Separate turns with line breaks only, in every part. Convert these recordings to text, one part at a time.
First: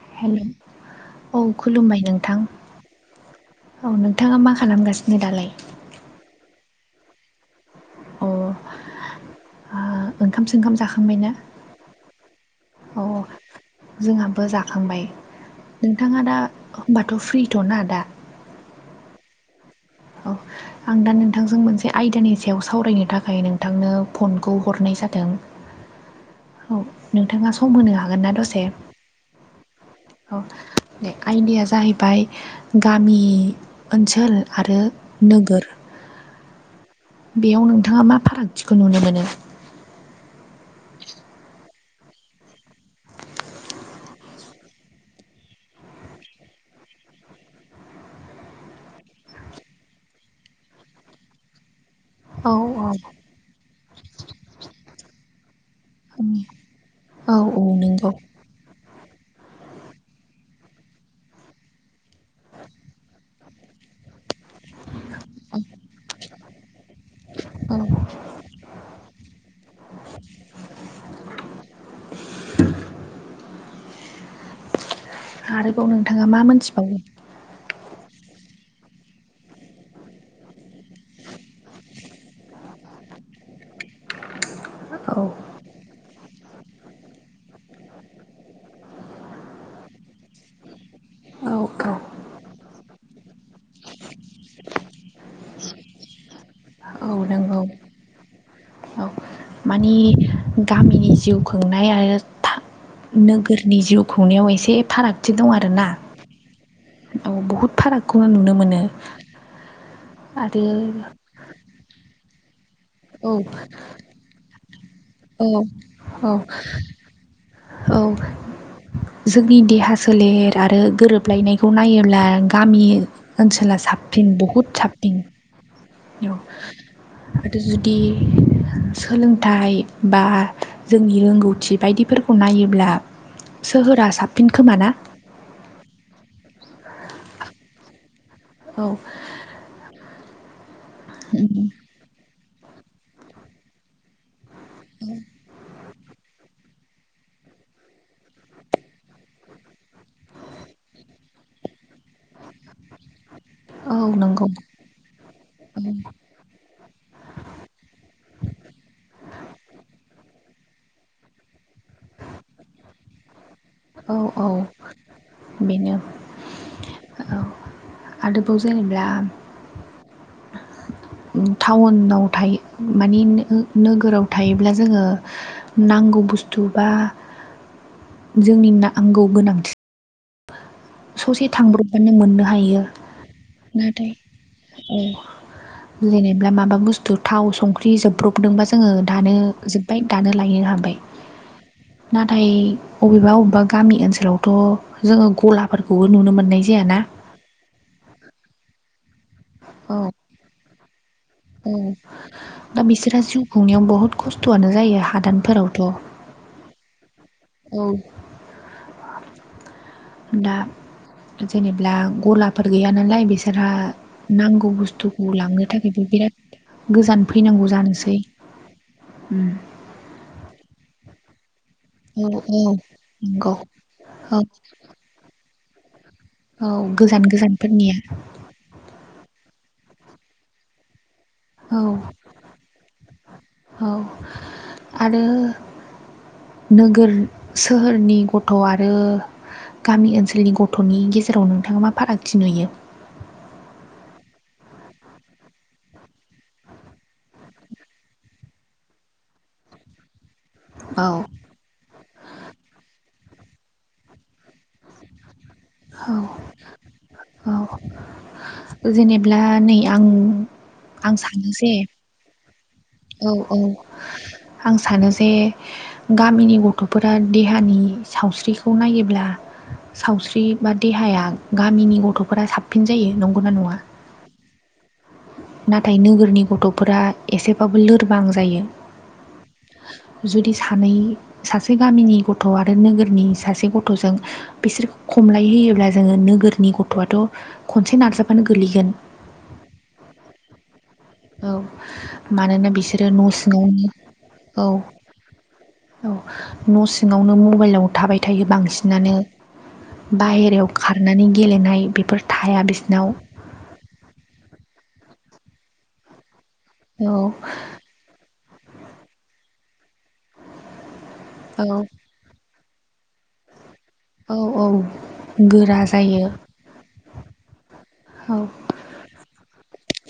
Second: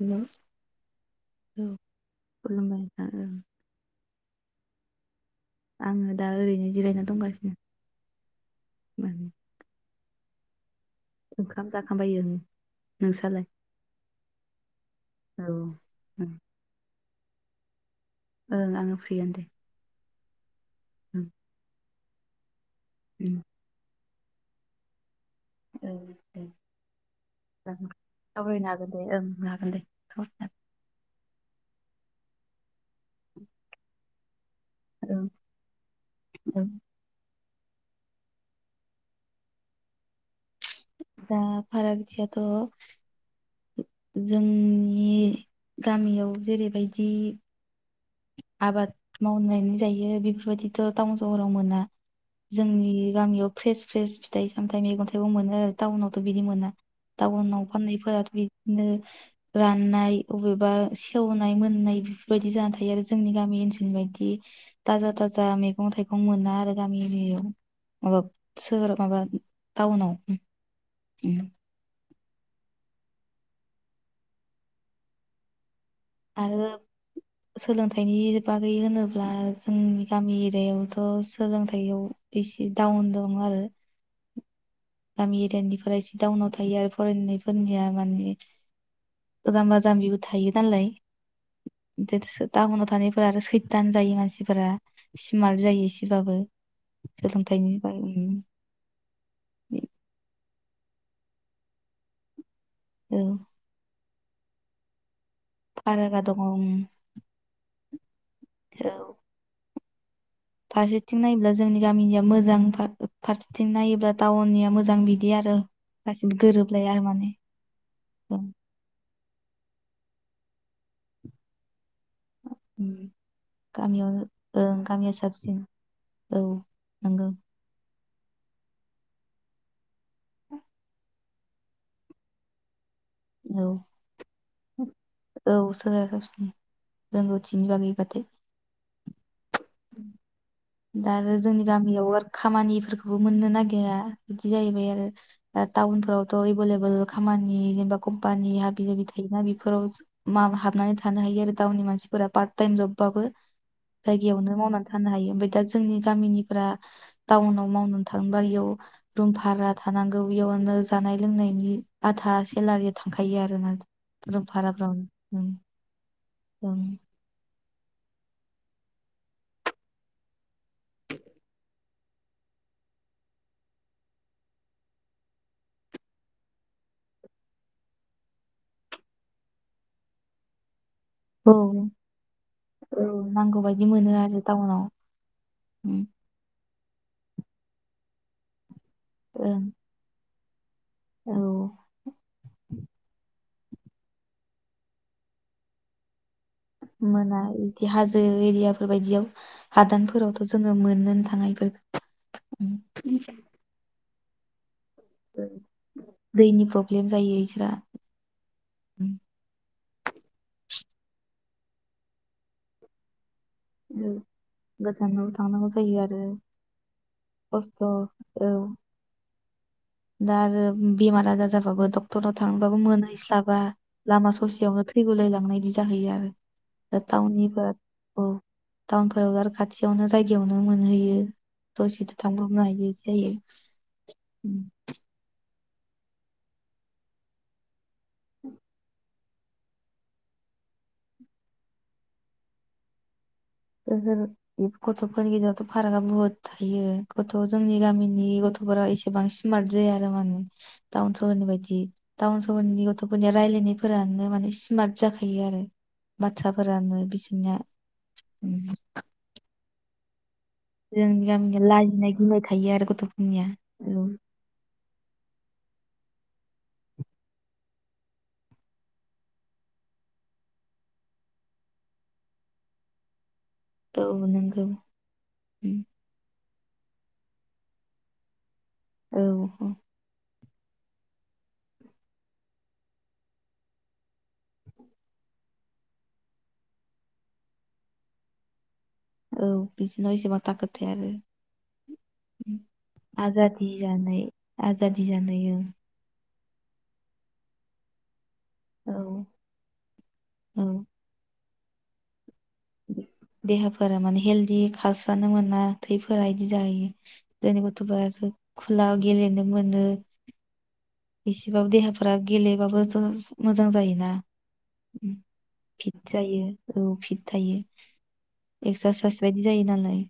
Hello
hello औ खुलुमबाय नोंथां
खुलुमबाय नोंथां ओं
औ नों नोंथाङा मा खालामगासिनो दालाय
आङो दा ओरैनो जिरायनानै दंगासिनो
अ
मोन
आ ओंखाम सोंखाम जाख
ओंखाम जाखांबा [unintelligible] यो
औ जोंहाबो जाखांबाय
औ
नोंथाङा दा [unintelligible] हबा थ' फ्रिथ'ना दा
ओं आङो फ्रिी [unintelligible] य दे
औ आं दा
ओं
नोंथांजों मोनसे आयदानि सायाव सावरायनो थाखाय
उम।
नोंथांनो फनखौ हरनाय जादों
ओं
औ नोंथाङा सम होनो हागोन ना दसे
सावरायनो हागोन दे ओं हागोन दे साव
औ दे आयदाया जाहैबाय गामि ओनसोल आरो
ओं
नोगोर
ओं
बेयाव नोंथाङा मा फारागथिखौ नुनो मोनो
दा फाराग थियाथ' जोंनि गामियाव जेरैबायदि आबाद मावनानै जायो बेफोरबायदिथ' टाउन सहराव मोना
औ औ
जोंनि गामियाव फ्रेस फ्रेस फिथाइ सामथाइ मैगं थाइगं मोनो आरो टाउनावथ' बिदि मोना
औ औ
टाउनाव
नंगौ
फाननायफो रा बिदिनो राननाय अबेबा सेवनाय मोननाय बेफोरबायदि जा थायो आरो जोंनि गामि ओनसोलाव बेयादि टाजा टाजा मेगं थाइगं मोना आरो गामि एरियायाव
औ
माबा सोहोराव माबा टाउनाव
आरोबाव नोंथाङा मा मोनथिबावो
नायनि बागै होनोब्ला जोंनि गामि एरियायावथ' सोलोंथाइयाव एसे दाउन मोनदङो आरो
औ
गामि एरियानिफ्राय एसे डाउनाव थायो आरो फरायनायफोरनिया माने जाम्बा जाम्बिबो थायो नालाय
औ औ
दोदोसो टाउनाव थानायफोरा आरो सैथान जायो मानसिफोरा स्मार्ट जायो एसेबाबो
औ नंगौ
सोलोंथाइनि ब
औ
उम
मानि गामिनि जिउ खुंनाय आरो था
औ
नोगोरनि जिउ खुंनायाव एसे फाराग थि दं आरोना
फारागा दङ उम,
औ बुहुद फारागखौनो नुनो मोनो
औ
आरो
फारसेथिं नायोब्ला जोंनि गामिनिया मोजां पार्क
औ
फारसेथिं नायोबा टाउननिया मोजां बिदि आरो
औ औ
गासिबो गोरोबलाया आरो माने
औ जोंनि देहा सोलेर आरो गोरोबलायनायखौ नायोब अब्ला गामि
उम,
ओनसोला
गामियाव
साबसिन बहुद
ओं गामिया
साबसिन औ
नंगौ
[unintelligible] आरो जुदि सोलोंथाइ बा जोंनि रोंगौथि बायदिफोरखौ नायोब्ला
औ
सोहोरा साबसिन खोमा ना
औ साया ससि [inaudible] रोंगौथिनि बागै बाथाय
औ
दा आरो जोंनि गामियाव आरो खामानिफोरखौबो मोननो नागिरा बिदि जाहैबाय आरो दा टाउनफ्रावथ' एभेलेबोल खामानि जेनबा कम्पानि हाबि जाबि थायोना बेफोराव माम हाबनानै थानो हायो आरो टाउननि मानसिफोरा पार्ट टाइम जब बाबो
औ
जाय
नंगौ
यावनो मावनानै थानो हायो ओमफाय दा जोंनि गामिनिफोरा टाउनाव मावनानै थाङोबा याव भारा थानांगौ बेयावनो जानाय लोंनायनि आथा सेलारि थांखायो आरो।
औ
[unintelligible] रुम
औ
भाराफ्राव उम
बेनो
ओं
औ आरोबाव जेनेब्ला थाउन थायो माने नोगोराव थायोब्ला जोङो नांगौ बुस्थु बा जोंनि नांगौ गोनांथि ससे
ओं
थांब्र'बबानो मोननो हायो
औ नांगौ बायदि मोनो
नाथाय
आरो टाउनाव
औ
ओं
बुजिलायनायब्ला माबा बुस्थु थाव संख्रि जोबब्रबदोंबा जोङो दानो जोबबाय दानो लायनो हाबाय।
ओं औ
नाथाय अबेबा अबेबा गामि ओनसोलावथ' जोङो गलाब। फोरखौबो नुनो मोननाय।
मोना बिदि हाजो एरियाफोर बायदियाव
औ
हादानफोरावथ' जोङो मोननो थांङा
औ दा बिसोरहा
इफोर
जिउ खुंनायाव बहुद खस्थ'आनो जायो हादानफोरावथ'
दैनि प्रब्लेम जायो इसोरा।
दा जेनेबा गलाफोर गैया नालाय बिसोर नांगौ
गोजानाव
बुस्थुखौ लांनो
थांनांगौ जायो
थाखायबो
आरो
बिराद गोजान फैनांगौ
खस्थ'
जानोसै।
औ दा आरो बेमार आजार जाबाबो
औ
डक्टराव
औ
थांबाबो
नंगौ
मोनहैस्लाबा लामा
औ
ससेयावनो थैगुंलाय लांनाय बिदि जाहैयो आरो
औ
दा
गोजान
टाउननिफोरा
गोजानफोरनिया
औ टाउनफोराव आरो खाथियावनो जायगायावनो मोनहैयो।
औ औ
[inaudible]
आरो नोगोर सोहोरनि गथ' आरो गामि ओनसोलनि गथ'नि गेजेराव नोंथाङा मा फारागथि नुयो।
ओहो गथ'फोरनि गेजेरावथ' फारागआ बुहुद थायो गथ' जोंनि गामिनि गथ' एसेबां माने सिमार्ट जायो आरो माने
औ
टाउन सहरनि बायदि टाउन सहरनि गथ'फोरनिया रायलायनायफोरानो माने स्मार्ट जाखायो आरो।
औ
बाथ्राफोरानो
औ
बिसिनिया
जेनेब्ला नै आं आं
जोंनि
सानो
गामिनिया
जे
लाजिनाय गिनाय थायो आरो
औ
गथ'फोरनिया
औ आं सानो जे गामिनि गथ'फोरा देहानि सावस्रिखौ नायोब्ला सावस्रि बा देहाया गामिनि गथ'फोरा साबसिन जायो न
औ नोंगौ।
नाथाय नोगोरनि गथ'फोरा एसेबाबो लोरबां जायो।
औ।
जुदि सानै सासे गामिनि गथ' आरो नोगोरनि सासे गथ'जों बिसोरखो खमलाय है फैयोब्ला जोङो नोगोरनि गथ'आथ' खनसे नारजाबानो गोलैगोन।
औ बिदिनो एसेबां दारखो थाया आरो।
औ मानोना बिसोरो न'
आजादि
सिङावनो
जानाय
औ
आजादि जानाय
औ न' सिङावनो मबाइलाव थाबाय थायो
औ
बांसिनानो बाहेरायाव
औ
खारनानै गेलेनाय बेफोर थाया बिसिनाव
देहाफोरा माने हेलदि खारस्रानो मोना थै फोरा। बिदि जायो
औ
जोंनि गथ'फोर खुला गेलेनो मोनो। एसेबाबो
औ
देहाफोरा गेलेबाबो मोजां मोजां जायोना
औ औ
फिट जायो औ फिट थायो।
औ
एकसारसाइस बायदि जायो नालाय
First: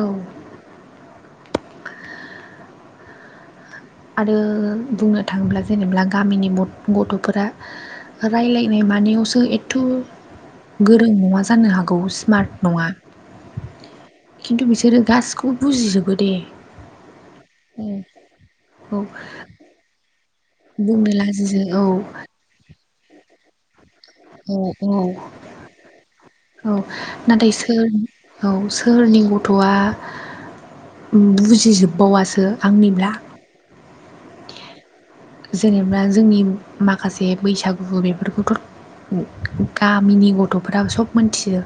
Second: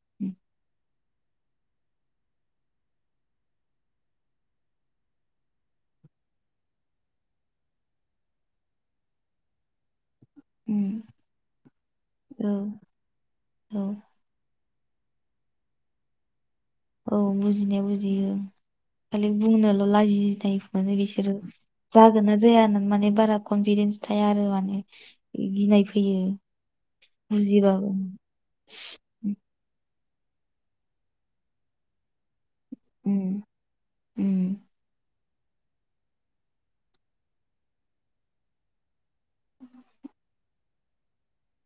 औ आरो बुंनो थाङोब्ला जेनेब्ला गामिनि गथ'फोरा रायलायनाय मानायावसो एथ'।
उम
गोरों नङा जानो हागौ
औ
स्मार्ट नङा
औ
खिन्थु बिसोर जो गासिखौबो बुजिजोबो दे।
औ बुजिनाया
औ
बुजियो
औ
खालि बुंनोल' लाजियो। माने
बुंनो
बिसोरो
लाजियो औ
जागोन ना जाया होननानै माने बारा कनफिदेन्स थाया आरो
औ
माने
औ
गिनाय फैयो।
औ नाथाय सोर
बुजिबाबो
औ सोरनि गथ'आ बुजिजोबबावासो आंनिब्ला
उम उम
जेनेबा जोंनि माखासे बैसागु बेफोरखौथ'। गामिनि गथ'फोराबो सब मिथियो।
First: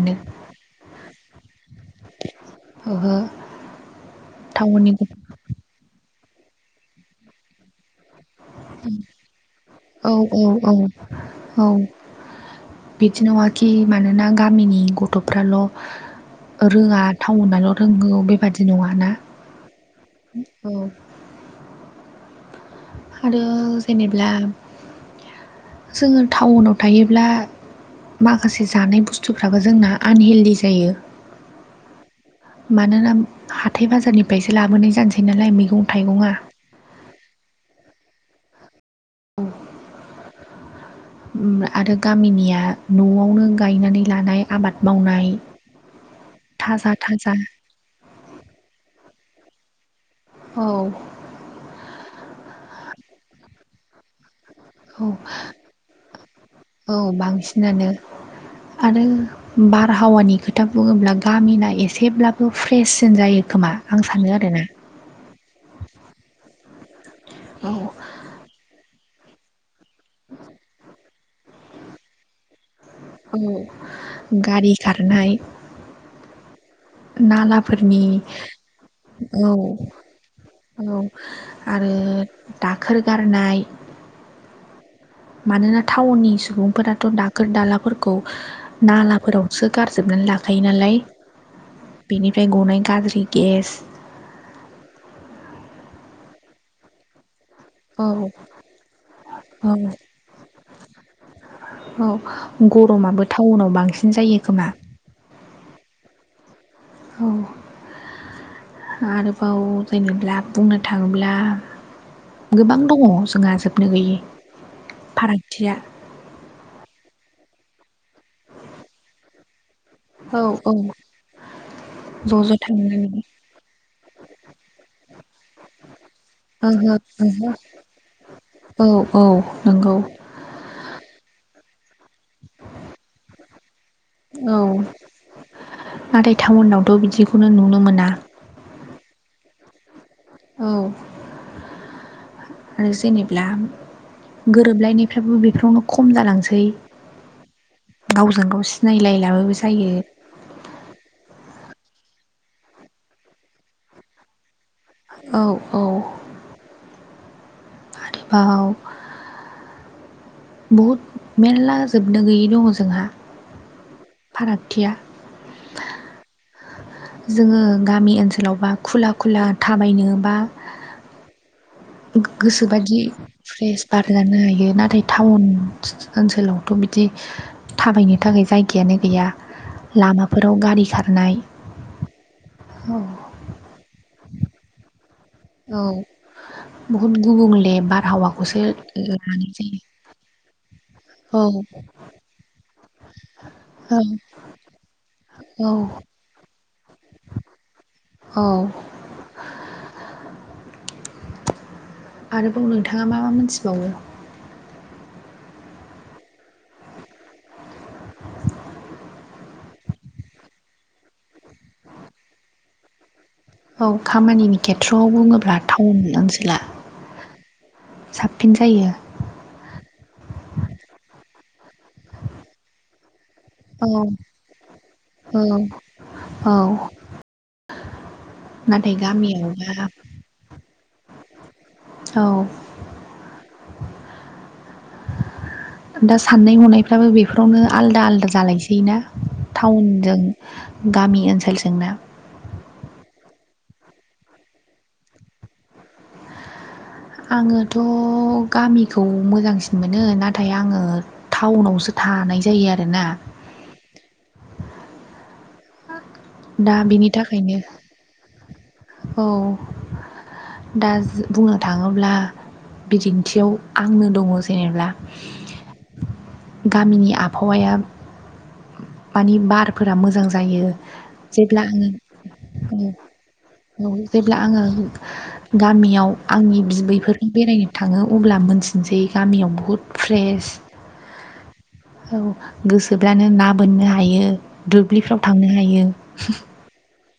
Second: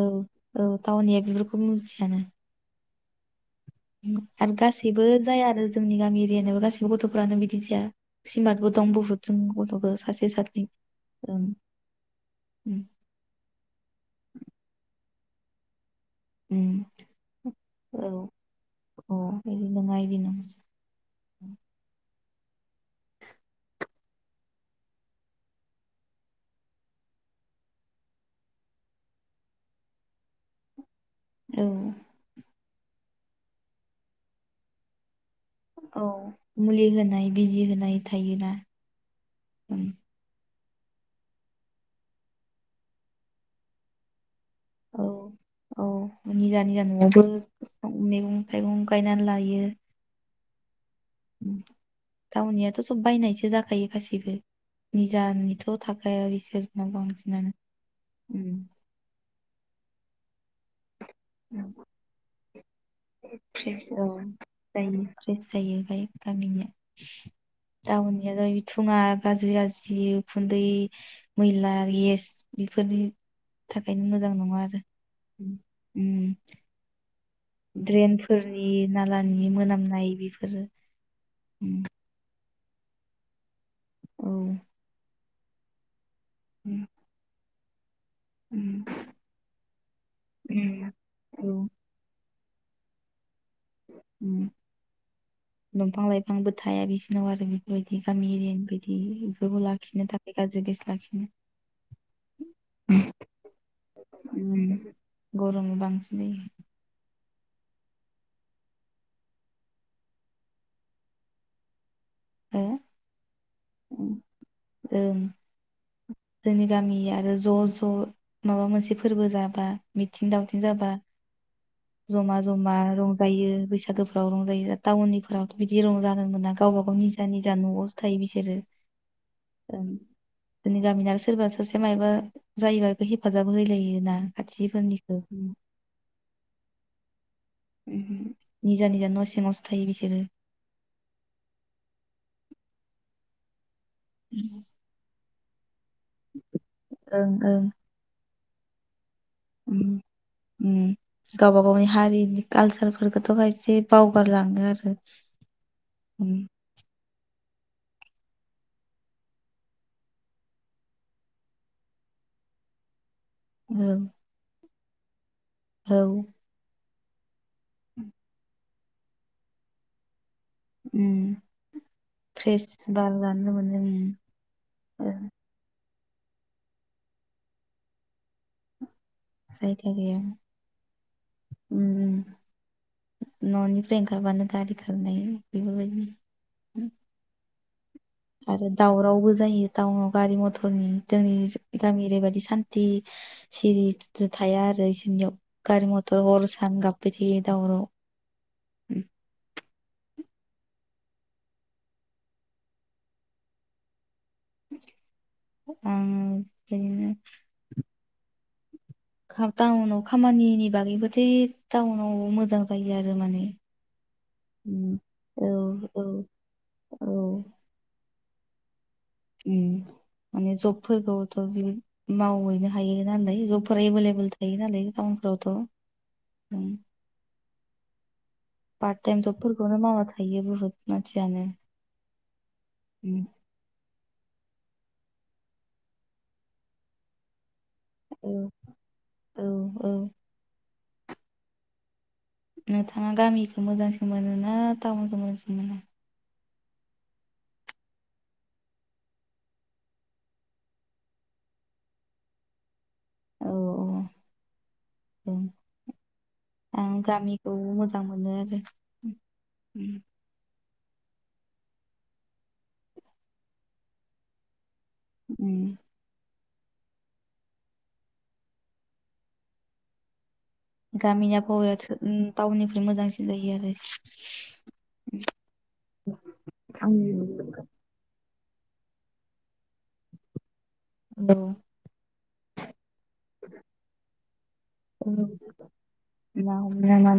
औ औ टाउनया बेफोरखौ मिथियानो।
ओहो।
आरो
टाउननि
गासैबो जाया आरो जोंनि गामि एरियानि गासैबो गथ'फ्रानो बिदि जाया। सिमार्टबो दं बहुद जों गथ'बो
औ
सासे
औ
सासे
औ औ बिदि नंआखि मानोना गामिनि गथ'फ्राल'
उम
रोङा टाउनाल'
औ
रोगौ बेबादि नङाना
अ बिदि नङा इदि नङा
औ। [inaudible] आरो जेनेब्ला जोङो टाउनाव थायोब्ला माखासे जानाय बुस्थुफ्राबो जोंना आनहेल्दि जायो।
औ
मानोना हाथाय बाजारनिफ्रायसो लाबोनाय जानोसै नालाय मैगं
औ
थाइगं।
मुलि होनाय बिजि होनाय थायोना।
आरो गामिनिया न'आवनो गायनानै लानाय आबाद
औ
मावनाय
औ निजा निजा
थाजा
न'आवबो
थाजा
मैगं थाइगं गायनानै लायो। बिायो।
औ।
टाउनियाथ' सब बायनायसो जाखायो गासिबो।
औ
निजानिथ' थाखाय इसोरनाव बांसिनानो
आरो बारहावानि खोथा बुङोब्ला
उम
गामिना एसेब्लाबो फ्रेससिन जायो। खोमा आं सानो आरो ना।
फ्रेस फ्रेस जायो गामिनिया
औ
टाउननिया बि थुङा गाज्रि गाज्रि उखुन्दै मैला गेस बेफोरनि
औ
थाखायनो मोजां नङा
गारि
आरो
खारनाय
उम
नालाफोरनि
ड्रेनफोरनि नालानि
औ
मोनामनाय बेफोरो
औ
उम,
आरो। दाखोर गारनाय।
औ
मानोना टाउननि
उम,
सुबुंफोराथ' दाखोर दाला फोरखौ
उम,
नालाफोरावसो गारजोबनानै लाखायो
उम,
नालाय
औ
बेनि ओमफ्राय गनाय गाज्रि गेस
दंफां लाइफांबो थाया बिसिनाव आरो बेबायदि
औ
गामि एरियानि बायदि बेफोरखौ
औ
लाखिनो थाखाय गाज्रि लाखिनो
औ गरमाबो टाउनाव बांसिन जायो खोमा।
गरमआ बांसिन जायो।
औ। आरोबाव जेनेब्ला बुंनो थाङोब्ला
जायो
गोबां दङ जोंहा हाबनो
हो?
गैयि
ओं
फारागथिया।
जोंनि गामि आरो ज' ज' माबा मोनसे फोरबो जाबा मिथिं
औ
दावथिं
औ
जाबा।
ज'
जमा
ज'
जमा
थांनानै
रंजायो बैसागोफ्राव रंजायो टाउननिफोरावथ' बिदि रंजानो मोना गाव गाव
ओहो
निजा
ओहो
निजा न'आवस थायो बिसोरो
औ नंगौ
जोंनि गामिनाबो सोरबा सासे। मायबा जायोब बेखौ हेफाजाब होलायोना
औ
खाथिफोरनिखौ
नाथाय टाउनावथ' बिदि।
निजा निजा न' सिंङावसो थायो बिसोरो।
औ आरो जेनेब्ला गोरोबलायनायफ्राबो बेफोरावनो खम जालांसै
ओं
गाव। गाव सिनायलाय।
ओम ओम गावबा गावनि हारिनि कालसारफोरखौथ'हाय इसे बावगारलाङो आरो।
औ औ।
उम
आरोबाव। बहुद मेरला जोबनो गैयै दङ जोंहा।
औ
थिया।
औ
जोङो गामि ओनसोलाव बा खुला खुला थाबायनोबा।
[inaudible]
गो
फ्रेस
गोसोबायदि
बार जानो मोनो
फ्रेस बार
उम
जानो हायो नाथाय
ओ
टाउन ओनसोलावथ' बिदि थाबायनो थाखाय जायगायानो गैया
जायगा गैया
लामाफोराव गारि खारनाय
उम
औ
ननिफ्राय ओंखारबानो गारि खारनाय
औ
बेफोरबायदि
बहुद गुबुंले बा
आरो दावरावबो जायो टाउनाव गारि मथरनि। जोंनि
औ
गामि ओरैबायदि सान्थि
औ
सिरि थाया आरो इसोरनियाव
औ
गारि मथर हर। सान गाबबाय थायो दावराव'
औ आरोबाव नोंथाङा मा मा मोनथिबावो
आरो बिदिनो। खा टाउनाव खामानिनि बागैबोथे टाउनाव मोजां जायो आरो माने
औ खामानिनि
उम
खेथ्रआव
औ
बुङोब्ला टाउन
औ
ओनसोला साबफिन जायो
ओम माने जबफोरखौथ' बि मावहैनो हायो नालाय जबफोर
औ
एभेलेबल थायो नालाय
औ
टाउनफोरावथ'
औ। नाथाय
पार्ट टाइम जब फोरखौनो
गामियावबा
मावा थायो बुहुत मानसियानो
औ दा साननाय हनायफ्राबो बेफोरावनो। आलदा आलदा
औ
जालायसै ना
औ औ
टाउनजों गामि ओनसोलजोंना?
नोंथाङा गामिखौ मोजांसिन मोनो ना टाउनखौ मोजांसिन मोनो?
आङोथ' गामिखौ मोजांसिन मोनो नाथाय आङो टाउनावसो। थानाय जायो आरोना।
औ
दा
आं
बेनि
गामिखौ
थाखायनो
मोजां मोनो आरो।
औ दा बुंनो थाङोब्ला बिदिन्थियाव आंनो दङ जेनेब्ला।
[inaudible]
गामिनि आबहावाया मानि बारफोरा मोजां। जायो
गामिनि
जेब्ला
आबहावाया
आङो ओ
टाउननिफ्राय मोजांसिन जायो आरो
ओ जेब्ला आङो गामियाव आंनि बिबैफोरनि बेरायनो थाङो अब्ला मोनथिनसै गामियाव बुहुद फ्रेस।
[inaudible]
औ गोसोब्लानो ना बोननो हायो
औ
दुब्लिफ्राव थांनो हायो।
ना हमना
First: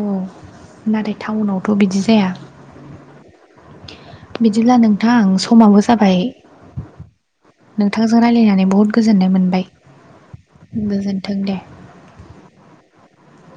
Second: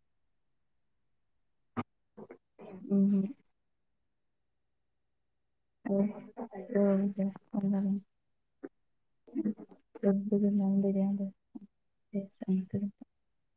औ नाथाय टाउनावथ' बिदि जाया
मा
बिदिब्ला नोंथांं। समाबो
औ
जाबाय नोंथांजों रायज्लायनानै बहुद गोजोननाय मोनबाय। गोजोन्थों दे
ज [unintelligible]